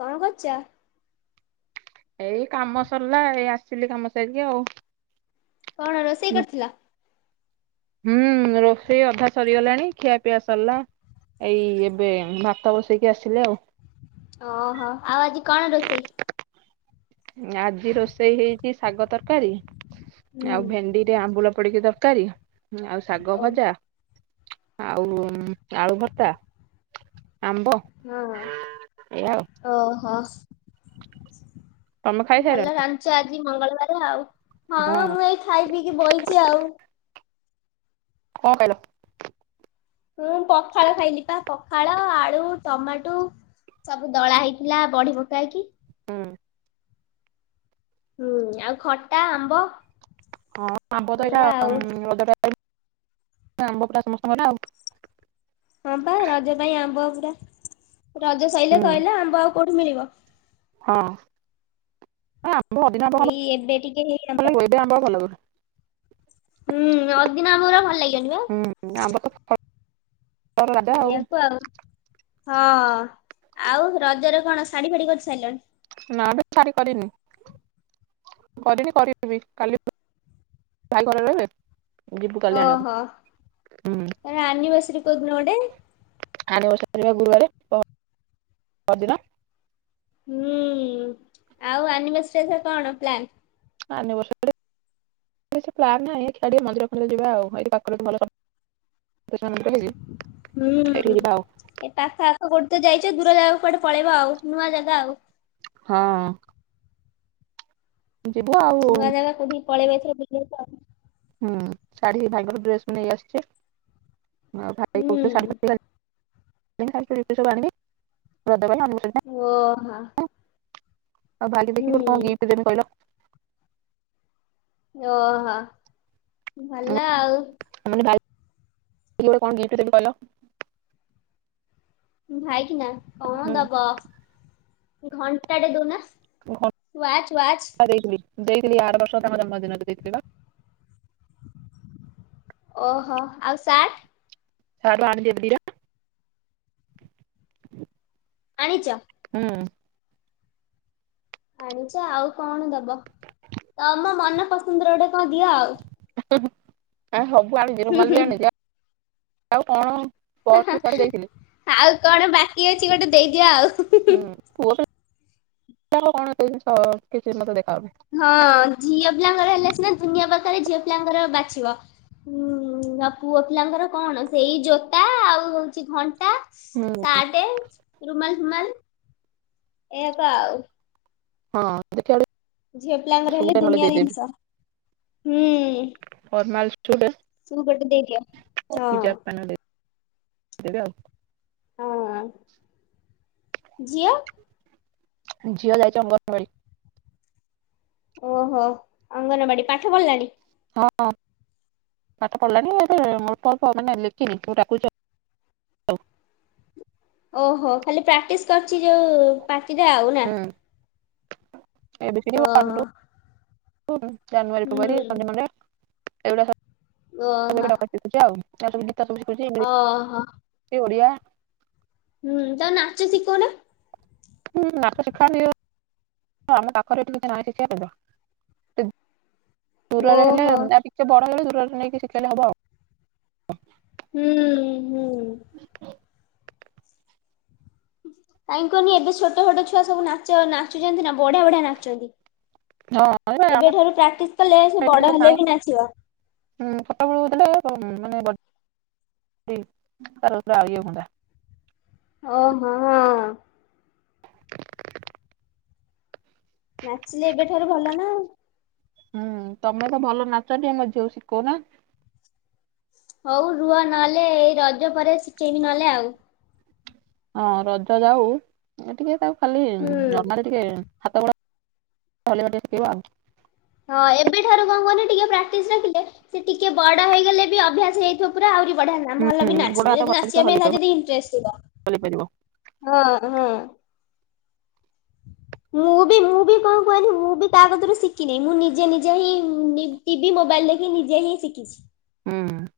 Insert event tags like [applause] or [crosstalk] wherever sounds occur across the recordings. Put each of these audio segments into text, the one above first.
କଣ କରୁଚ? ଏଇ କାମ ସରିଲା ଏଇ ଆସିଲି କାମ ସାରିକି ଆଉ। କଣ ରୋଷେଇ କରିଥିଲ? ହୁଁ ରୋଷେଇ ଅଧା ସରିଗଲାଣି ଖିଆ ପିଆ ସରିଲା। ଏଇ ଏବେ ଭାତ ବସେଇକି ଆସିଲେ ଆଉ। ଓହୋ ଆଉ ଆଜି କଣ ରୋଷେଇ? ଆଜି ରୋଷେଇ ହେଇଛି ଶାଗ ତରକାରୀ। ହୁଁ ଆଉ ଭେଣ୍ଡି ରେ ଆମ୍ବୁଳ ପଡିକି ତର ତରକାରୀ ଆଉ ଶାଗ ଓ ଭଜା। ଆଉ ଆଳୁ ଭତ୍ତା, ଆମ୍ୱ। ହଁ ଓହୋ। ତମେ ଭଲ ଖାଇସାରିଲଣି ରାନ୍ଧୀଛ ଆଜି ମଙ୍ଗଳବାର ଆଉ। ବୋଉ। ହେଇ ଖାଇ ପିଇକି ବଇଚି ଆଉ। କଣ ଖାଇଲ? ମୁଁ ପଖାଳ ଖାଇଲି ପା ପଖାଳ ଆଳୁ, ଟମାଟୁ। ସବୁ ଦଳା ହେଇଥିଲା ବଢି ପକାହେଇକି। ହୁଁ। ହୁଁ ଆଉ ଖଟା, ଆମ୍ବ। ଏଇଆ ଆଉ। [unintelligible] ହଁ ବା ରଜ ପାଇଁ ଆମ୍ବ ପୁରା ରଜ ସଇଲେ ହୁଁ ସଇଲା। ଆମ୍ବ ଆଉ କୋଉଠି ମିଳିବ। ହଁ ଏଇ ଏବେ ଟିକେ ହେଇ ଆମ୍ବ। [unintelligible] ହୁଁ ଅଦିନ ଆମ୍ବ ଗୁରା ଭଲ ଲାଗିବନି ବା। ହୁଁ ଆମ୍ୱ ତ ଫଳର ରାଜା ସେଆକୁୁ ଆଉ ହଁ ଆଉ ରଜରେ କଣ ଶାଢୀ ଫାଢି କରି ସାରିଲଣି? ନା ଏବେ ଶାଢି କରିନି। କରନି କରିବି କାଲି [unintelligible] ଯିବୁ କାଲି ଓହୋ। ଆଣିବାକୁ ହୁଁ ଆନିବର୍ସରୀ କେଉଦିନ ଗୋଟେ? ଆନିବର୍ସରୀ ଗୁରୁବାରେ ପରଦିନ। ହୁଁ ଆଉ ଆନିଵର୍ସରୀ ଏଥର କଣ ପ୍ଲାନ୍? ଆନିର୍ବସରୀ। [unintelligible] [unintelligible] ସେଇଠିକି ହୁଁ ଯିବା ଆଉ ଏ ପାଖ ଆଖ କୋଉଟି ତ ଯାଇଛ ଦୂର ଜାଗାକୁ କୁଆଡେ ପଳେଇବ ଆଉ ନୂଆ ଜାଗା ଆଉ। ହଁ। ଯିବୁ ଆଉ। ନୂଆ ଜାଗା କୋଉଠିକୁ ପଳେଇବେ ଏଥର ବୁଲିବାକୁ। ହୁଁ ଶାଢୀ ଭାଇଙ୍କର ଡ୍ରେସ୍ ନେଇ ଆସିଛି। ହୁଁ [unintelligible] [unintelligible] ଓହୋ। ଆଉ ବାଲି ଦେଖିଲ ହୁଁ କଣ ଗିଫ୍ଟ କହିଲ? ଓହୋ ଭଲ ଆଉ। [unintelligible] ଭାଇ କି ନା। କଣ ହୁଁ ଦବ? ଘଣ୍ଟାଟେ ଦଉନା ୱାଚ୍ -ୱାଚ୍। ଦେଇ ଥିଲି ଆରବର୍ଷ ତାଙ୍କ ଜନ୍ମଦିନ ରେ ପା। ଓହୋ ଆଉ ସାର୍ଟ। [unintelligible] ଆଣିଛ। ହୁଁ। ଆଣିଚ ଆଉ କଣ ଦବ, ତମ ମନ ପସନ୍ଦର ଗୋଟେ କଣ ଦିଅ ଆଉ। [unintelligible] ସବୁ ଆଣିଚି, ହୁଁ ରୁମାଲ ବି ହୁଁ ଆଣିଚି ଆଉ କଣ ପର୍ସ ବି ଥରେ ହେଁ-ହେଁ, ଦେଇଥିଲି ଆଉ କଣ ବାକି ଅଛି ଗୋଟେ ଦେଇଦିଅ ଆଉ। [inaudible] ଏତେ ଜିନିଷ କିଛି ମତେ ଦେଖା ଯାଉନି। ହଁ, ଝିଅ ପିଲାଙ୍କର ହେଲେ ସିନା ଦୁନିଆ ପ୍ରକାର ଝିଅ ପିଲାଙ୍କର ବାଛିବ। ହୁଁ, ଆଉ ପୁଅ ପିଲାଙ୍କର କଣ ସେଇ ଜୋତା ଆଉ ହଉଛି ଘଣ୍ଟା ହୁଁ ସାଟେ, ରୁମାଲ୍ ଫୁମାଲ୍ ଏୟା ତ ଆଉ। ହଁ, ଦେଖିଆ [unintelligible] ଝିଅ ପିଲାଙ୍କର ହେଲେ ଦୁନିଆ ଜିନିଷ, ହୁଁ। ତୁ ଗୋଟେ ଦେଇଦିଅ। ହଁ [inaudible] ହଁ, ଝିଅ? ଝିଅ ଯାଇଚି ଅଙ୍ଗନବାଡି। ଓହୋ ଅଙ୍ଗନବାଡି, ପାଠ ପଢ଼ିଲାଣି? ହଁ ପାଠ ପଢିଲାଣି [unintelligible] ଅଳ୍ପ-ଅଳ୍ପ ମାନେ ଲେଖିନି ସବୁ ଡାକୁଚି ଆଉ। ଓହୋ, ଖାଲି ପ୍ରାକ୍ଟିସ୍ କରୁଚି ଯୋଉ ପାଟିରେ ଆଉ ନା। ହୁଁ, ଏବିସିଡି ୱାନ୍ ଓହୋ। ଟୁ ଜାନୁଆରୀ, ଫେବୃଆରୀ, ହୁଁ ସଣ୍ଡେ, ମଣ୍ଡେ ଏଗୁଡା ସବୁ ଓହୋ [unintelligible] ଶିଖୁଚି ଆଉ, ଏ ସବୁ ଗୀତ ସବୁ ଶିଖୁଚି ଓହୋ ଇଂଲିଶ୍ ଓଡ଼ିଆ ହୁଁ, ତାକୁ ନାଚ ସିକୋଉନା। ହୁଁ, ନାଚ ଶିଖାନ୍ତି ଆମ ପାଖରେ ଏଠି କିଛି ନାହିଁ ଶିଖିଆ ପାଇଁ ତ। ଦୂରରେ ହେଲେ ଓହୋ ଆ ଟିକେ ବଡ ହେଇଗଲେ ଦୂରରେ ନେଇକି ଶିଖେଇଲେ ହବ ଆଉ। ହୁଁ -ହୁଁ। କାଇଁ କହନି ଏବେ ଛୋଟ-ଛୋଟ ଛୁଆ ସବୁ ନାଚ ନାଚୁଚନ୍ତି ନା, ବଢିଆ-ବଢିଆ ନାଚନ୍ତି। ହଁ ଏ ଆମ ଏବେଠାରୁ ପ୍ରାକ୍ଟିସ୍ କଲେ, ସେ ଏଠି ବଡ ତ ହେଲେ ନାହିଁ ବି ନାଚିବ। [inaudible] ଓ ହଁ। ନାଚିଲେ ଏବେଠାରୁ ଭଲ ନା। ହୁଁ, ତମେ ତ ଭଲ ନାଚ ଟିକେ ଆମ ଝିଅକୁ ଶିକୋଉନା। ହଉ ରୁହ ନହେଲେ ଏଇ ରଜ ପରେ ଶିଖେଇବି ନହଲେ ଆଉ। ହଁ ରଜ ଯାଉ, ଏ ଟିକେ ତାକୁ ଖାଲି ହୁଁ। ନର୍ମାଲି- ଟିକେ ହାତ ଗୋଡ଼ ହଲେଇବା ଟିକେ ସିକେଇବ ଆଉ। ହଁ, ଏବେଠାରୁ କଣ କୁହନି ଟିକେ ପ୍ରାକ୍ଟିସ୍ ରଖିଲେ ସେ ଟିକେ ବଡ ହେଇଗଲେ ବି ଅଭ୍ୟାସ ହେଇଥିବ ପୁରା ଆହୁରି ବଢିଆ ନା, ଭଲ ବି ହୁଁ ଗୋଡ ନାଚିବ ହାତ ଯଦି ଭଲସେ ନଚିଆ ପାଇଁ ହଲେଇବ ତାର ଯଦି ଇଣ୍ଟ୍ରେଷ୍ଟ ଥିବ। ହଲେଇ ପାରିବ ହଁ- ହଁ। ମୁଁ ବି ମୁଁ ବି କଣ କୁହନି ମୁଁ ବି କା କତିରୁ ଶିକିନେଇଁ, ମୁଁ ନିଜେ-ନିଜେ ହିଁ ନି- ଟିବି ମୋବାଇଲ୍ ଦେଖି ନିଜେ ହିଁ ଶିକିଛି। ହୁଁ।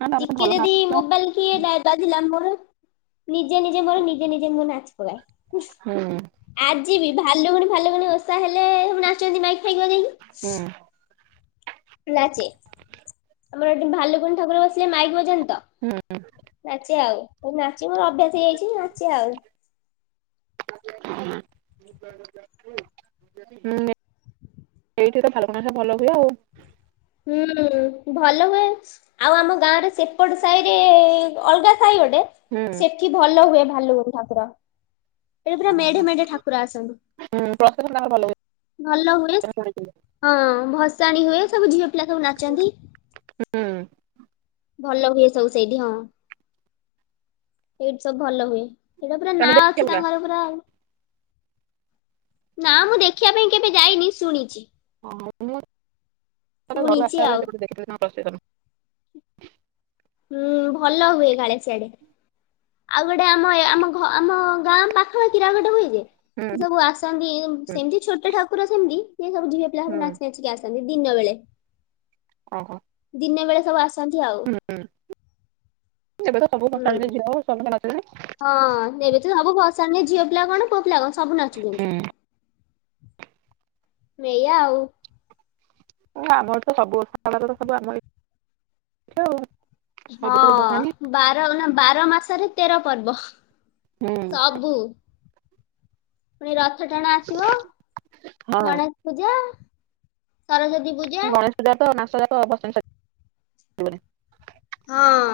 ନା ତମେ ତ ଟିକେ ଭଲ ଯଦି ନାଚୁଛ ମୋବାଇଲ୍ [unintelligible] ବାଜିଲା, ମୋର ନିଜେ-ନିଜେ ମୋର ନିଜେ-ନିଜେ ମୁଁ ନାଚେ। ହୁଁ [inaudible] ଆଜି ବି ଭାଲୁକୁଣି ଫାଲୁକୁଣୀ ଓଷା ହେଲେ ନାଚନ୍ତି ମାଇକ୍ ଫାଇକ୍ ବଜାଇକକି। ହୁଁ। ନାଚେ ଆମର ଏଠି ଭାଲୁକୁଣୀ ଠାକୁର ବସିଲେ ମାଇକ୍ ବଜାନ୍ତି ତ। ହୁଁଁ। ନାଚେ ଆଉ, ନାଚି ମୋର ଅଭ୍ୟାସ୍ ହେଇଯାଇଚି ନାଚେ ଆଉ। [inaudible] ହଁ ଏଇଠି ତ ଭାଲୁକୁଣୀ ଭଲ ହୁଏ ଆଉ। ହୁଁ ଭଲ ହୁଏ ଆଉ ଆମ ଗାଁରେ ସେପଟ ସାହିରେ ଅଲଗା ସାଇ ଗୋଟେ ହୁଁ। ସେଠି ଭଲ ହୁଏ ଭାଲୁକୁଣୀ ଠାକୁର। ଏଇଠି ପୁରା ମେଢେ ମେଢେ ଠାକୁର ଆସନ୍ତି। [unintelligible] ଭଲ ହୁଏ [unintelligible] ମୁଁ ଶୁଣିଥିଲି ହଁ ଭସାଣି ହୁଏ ସବୁ ଝିଅ ପିଲା ସବୁ ନାଚନ୍ତି। ହୁଁ। ଭଲ ହୁଏ ସବୁ ସେଇଠି ହଁ ସେଇଠି ସବୁ ଭଲ ହୁଏ। ଏଇଟା ପୁରା ତମେ ନାଁ ଅଛି ଦେଖିବାକୁ ଯାଅ। ତାଙ୍କର ପୁରା ଆଉ ନା ମୁଁ ଦେଖିବା ପାଇଁ କେବେ ଯାଇନି ଶୁଣିଛି। ହଁ ମୁଁ ଘ ଆସିଲା ଶୁଣିଛି ବେଳେ ଆଉ ଯୋଉଠି ଦେଖିବିିନ ପ୍ରସେସନ। ହୁଁ ଭଲ ହୁଏ କାଳି ସିଆଡେ। ଆଉ ଗୋଟେ ଆମ ଏ ଆମ ଘ ଆମ ଗାଁ ପାଖ କୀରା ଗୋଟେ ହୁଏ ଯେ ସେ ହୁଁ। ସବୁ ଆସନ୍ତି। ସେମିତି ଛୋଟ ଠାକୁର ସେମିତି, ସିଏ ସବୁ ଝିଅ ପିଲା ସବୁ ହୁଁ ନାଚି ନାଚିକି ଆସନ୍ତି ଦିନ ବେଳେ। ଓହୋ। ଦିନେ ବେଳେ ସବୁ ଆସନ୍ତି ଆଉ। ହୁଁ। ଏବେ ତ ସବୁ [inaudible] ହୁଁ ହଁ ଏବେ ତ ସବୁ ଭଶାଣିରେ ଝିଅ ପିଲା କଣ ପୁଅ ପିଲା କଣ ସବୁ ନାଚୁଚନ୍ତି। ନାଚୁଛନ୍ତି। ଏଇଆ ଆଉ। ହଁ ଆମର ତ ସବୁ [inaudible] ସବୁ ଆମରଉ ହଁ ବାର ନା ବାର ମାସରେ ତେର ପର୍ବ। ହୁଁ ସବୁ। ପୁଣି ରଥ ଟଣା ଆସିବ। ହଁ। ଗଣେଶ ପୂଜା ସରସ୍ଵତୀ ପୂଜା। ଗଣେଶ ପୂଜାଟ ମାସ ଯାକ [inaudible] ସରିବନି। ହଁ।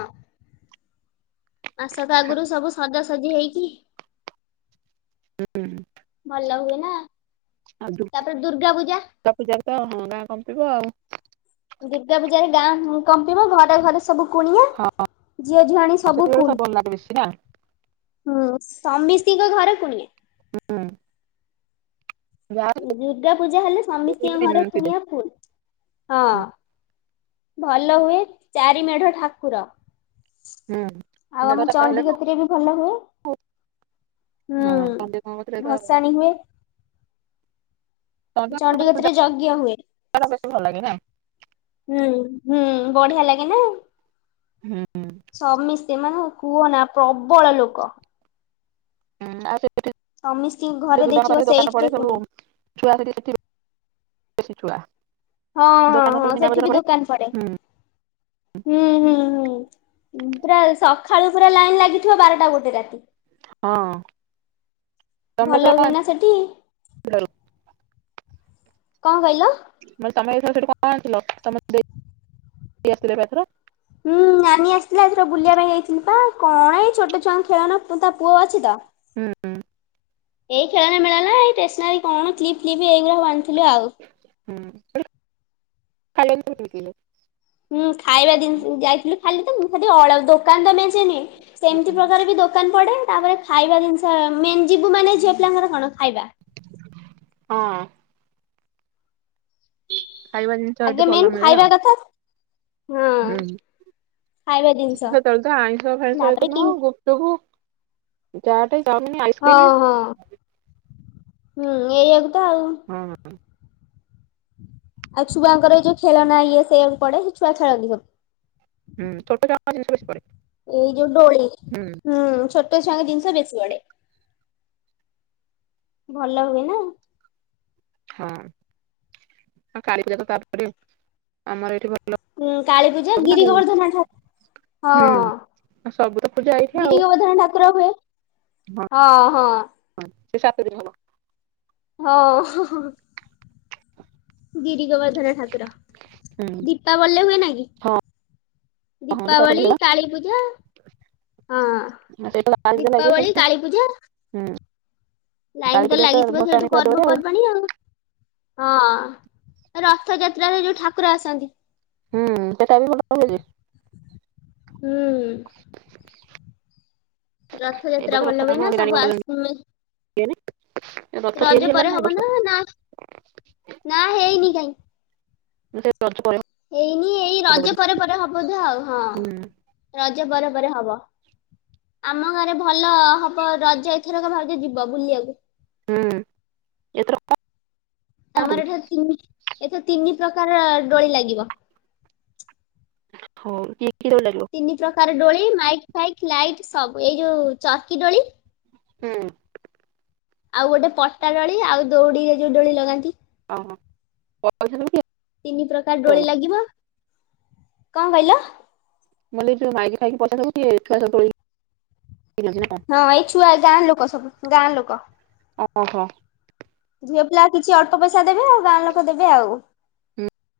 ମାସକ ଆଗରୁ ସବୁ ସଜାସଜି ହେଇକି ହୁଁ। ଭଲ ହୁଏ ନା। ଆ ତାପରେ ଦୁର୍ଗା ପୂଜା ତା [inaudible] ପୂଜାରେ ତ ହଁ ଗାଁ କମ୍ପିବ ଆଉ ଦୁର୍ଗା ପୂଜାରେ ଗାଁ କମ୍ପିବ ଘରେ ଘରେ ସବୁ କୁଣିଆ ହଁ ଝିଅଝୁଆଣୀ ସବୁ ଫୁଲ୍। ବେଶୀ ନା [inaudible] ହୁଁ ସମିସ୍ତିଙ୍କ ଘରେ କୁଣିଆ। ହୁଁ। ଯାହା ଦୁର୍ଗା ପୂଜା ହେଲେ ସମିସ୍ତିଙ୍କ ଘରେ ଥିବେ। କୁଣିଆ ଫୁଲ୍। ହଁ ଭଲ ହୁଏ ଚାରି ମେଢ ଠାକୁର। ଆଉ ଆମ ଦିନଟା ଚାରିଟା ହେଲେ ଚଣ୍ଡି ନା କତିରେ ବି ଭଲ ହୁଏ। ଆଉ ହଁ ସନ୍ଧ୍ୟା କଣ କରୁଥିଲେ ତ ହୁଁ ଭସାଣି ହୁଏ। ଚଣ୍ଡିଗତିରେ ଯଜ୍ଞ ହୁଏ। [inaudible] ବେଶୀ ଭଲ ଲାଗେନା? ହୁଁ ହୁଁ ବଢିଆ ଲାଗେନା। ହୁଁ। ସମୀସ୍ତେ ମାନେ କୁହନା ପ୍ରବଳ ଲୋକ। ହୁଁ ଆଉ ସେପଟେ ସମିସ୍ତିଙ୍କ ଘରେ ଦୂର୍ଗାଙ୍କ ଦେଖିବ ପାଖରେ ଦୋକାନ ସେଇଥିରେ ପଡେ ସବୁ। କୁଣିଆ ଛୁଆ ସେଠି ଦେଖିବେ ବେସି ଛୁଆ। ହଁ ହଁ ଦୋକାନ ସବୁ ହଁ ମୀନା ସେଠି ବଜାର ବି ଦୋକାନ ପଡେ। ହୁଁ ହୁଁ ହୁଁ ପୁରା ସକାଳୁ ପୁରା ଲାଇନ ଲାଗିଥିବ ବାରଟା ଗୋଟେ ଜାକେ। ହଁ ତମେ ଏଥର ଭଲ କଣ ହୁଏନା ସେଠି। ଆଣିଥିଲ କଣ କଇଲ। ମୁଁ କହିଲି ତମେ ଜାଇଥିଲ ସେଠୁ କଣ ଆଥିଲ ତମେ ଦେ ଇ ଆସିଥିଲେ ବା ଏ ଥର। ହୁଁ ନାନୀ ଆସିଥିଲା ଏଥର ବୁଲିବା ପାଇଁ ଯାଇଥିଲି ପା କଣ ଏଇ ଛୋଟ ଛୁଆଙ୍କ ଖେଳନା ତା ପୁଅ ଅଛି ତ ହୁଁଁ ଏଇ ଖେଳନା ମେଳନା ଏଇ ଟେସ୍ନାରୀ କଣ କ୍ଲିପ୍ ଫ୍ଲିପ୍ ଏଇଗୁରା ସବୁ ଆଣିଥିଲୁ ଆଉ। [unintelligible] ହୁଁ ଖାଇବା ଦିନିସ ଯାଇଥିଲୁ ଖାଲି ତ ମୁଁ ହେଠି ଅଳ ଦୋକାନ ତ ମେଞ୍ଚେ ନୁହେଁ। ସେମିତି ପ୍ରକାର ବି ଦୋକାନ ଦୋକାନ ପଡେ ତାପରେ ଖାଇବା ଜିନିଷ ମେନ୍ ଯିବୁ ମାନେ ଝିଅ ପିଲାଙ୍କର କଣ ଖାଇବା। ହଁ ଖାଇବା ଜିନିଷ ଏଠି ଭଲ ମିଳେ ଆଉ। ହୁଁ ସେତେବେଳେ ତ ଆଇଁଷ ଫାଇଁଷ ତାପରେ ଏତେ କି ନ ଗୁପଚୁପ ଚାଟ ଚାଓମିନ୍ ଆଇସ ହଁ ହଁ ହୁଁ ଏଇଆକୁ ତ ଆଉ। ହୁଁ ହୁଁ ଆଉ ଛୁଆଙ୍କର ଏଯୋଉ ଖେଳ ନା ଇଏ ସେଇଆକୁ ପଡେ ସେ ଛୁଆ ଖେଳନ୍ତି ସବ ହୁଁ ଛୋଟ ଛୁଆଙ୍କ ଜିନସ ବେଶୀ ପଡେ। ହୁଁ ହୁଁ ଛୋଟ ଚୁଆଙ୍କ ଜିନିଷ ବେଶୀ ବଡେ। ଭଲ ହୁଏ ନା। କାଳି ପୂଜା ତ ତାପରେ ଆମର ଏଇଠି ଭଲ ଉଁ କାଳୀ ପୂଜା ହୁଏ ଗିରି ଆଉ ଗୋବରର୍ଦ୍ଧନ ଠା ହଁ ସବୁ ତ ପୂଜା ଏଇ ଗିରି ଗୋବରର୍ଦ୍ଧନ ଠାକୁର ହଁ ହୁଏ। ସେ ସାତ ଦିନ ହବ ହଁ ହୋ ହୋ ଗିରି ଗୋବରର୍ଦ୍ଧନା ଠାକୁର ହୁଁ ଦୀପାବଳୀ ରେ ହୁଏନା କି? ହଁ ହଁ ଦୀପାବଳି ହୁଏ କାଳୀପୂଜା। ବା ସେଇଟା ଲାଗେ ଦୀପାବଳି ସବୁ କାଳୀପୂଜା। ହୁଁ ଲାଇନ କାଳୀ ତ ପୂଜା ଲାଗିଥିବ ଭସାଣି ସେଇଠୁ ପୁରା ଜୋରେ ପର୍ବପର୍ବାଣି ଆଉ। ରଥଯାତ୍ରାରେ ଯୋଉ ଠାକୁର ଆସନ୍ତି। ହୁଁ ସେଟା ବି ଭଲ ହୁଏ ଯେ। ହୁଁ ଏ ରଥଯାତ୍ରା ବର୍ଷ ଭଲ ରଥ ହୁଏ କାମ ନା [unintelligible] ସବୁ ରଥ ଆସ ରଜ ତିଆରି ପରେ ହେଲାଣି ନା ହବ ହେଇନି? ନା ହେଇନି କାଇଁ। [unintelligible] ହେଇନି ଏଇ ହବ ରଜ ବୋଧେ ପରେ ପରେ ହବ ଧେ ଆଉ ହଁ ହୁଁ ରଜ ପରେ ପରେ ହବ। ଆମ ଗାଁରେ ଭଲ ହବ ରଜ ଏଥରକ ଭାଉଜ ଯିବ ବୁଲିଆକୁ। ହୁଁ, ଏଥରକ ଆମର ଏଠାରେ ତିନି ଏଥର ତିନି ପ୍ରକାର ଡୋଳି ଲାଗିବ। ହଉ କି କି ଦୋଳି ଲାଗିବ? ତିନି ପ୍ରକାର ଡୋଳି ମାଇକ୍ ଫାଇକ୍ ଲାଇଟ୍ ସବୁ, ଏଇ ଯୋଉ ଚରକି ଦୋଳି। ହଁ। ଆଉ ଗୋଟେ ପଟାଡୋଳି ଆଉ ଦଉଡିରେ ଯୋଉ ଡୋଳି ଲଗାନ୍ତି। ଓ ହଁ [inaudible] ତିନି ପ୍ରକାର ଡୋଳି ଲାଗିବ। କଣ କହିଲ? ମୁଁ କହିଲି ଏଇ ଯୋଉ ମାଇକି ଫାଇକି ପଇସା ସବୁ କିଏ ଛୁଆ ସବୁ ଠୋଳେଇ ହଁ ଏଇ ଛୁଆ ଗାଁ ଲୋକ ସବୁ ଗାଁ ଲୋକ। ଓହୋ। ଝିଅ ପିଲା କିଛି ଅଳ୍ପ ପଇସା ଦେବେ, ଆଉ ଗାଁ ଲୋକ ଦେବେ ଆଉ।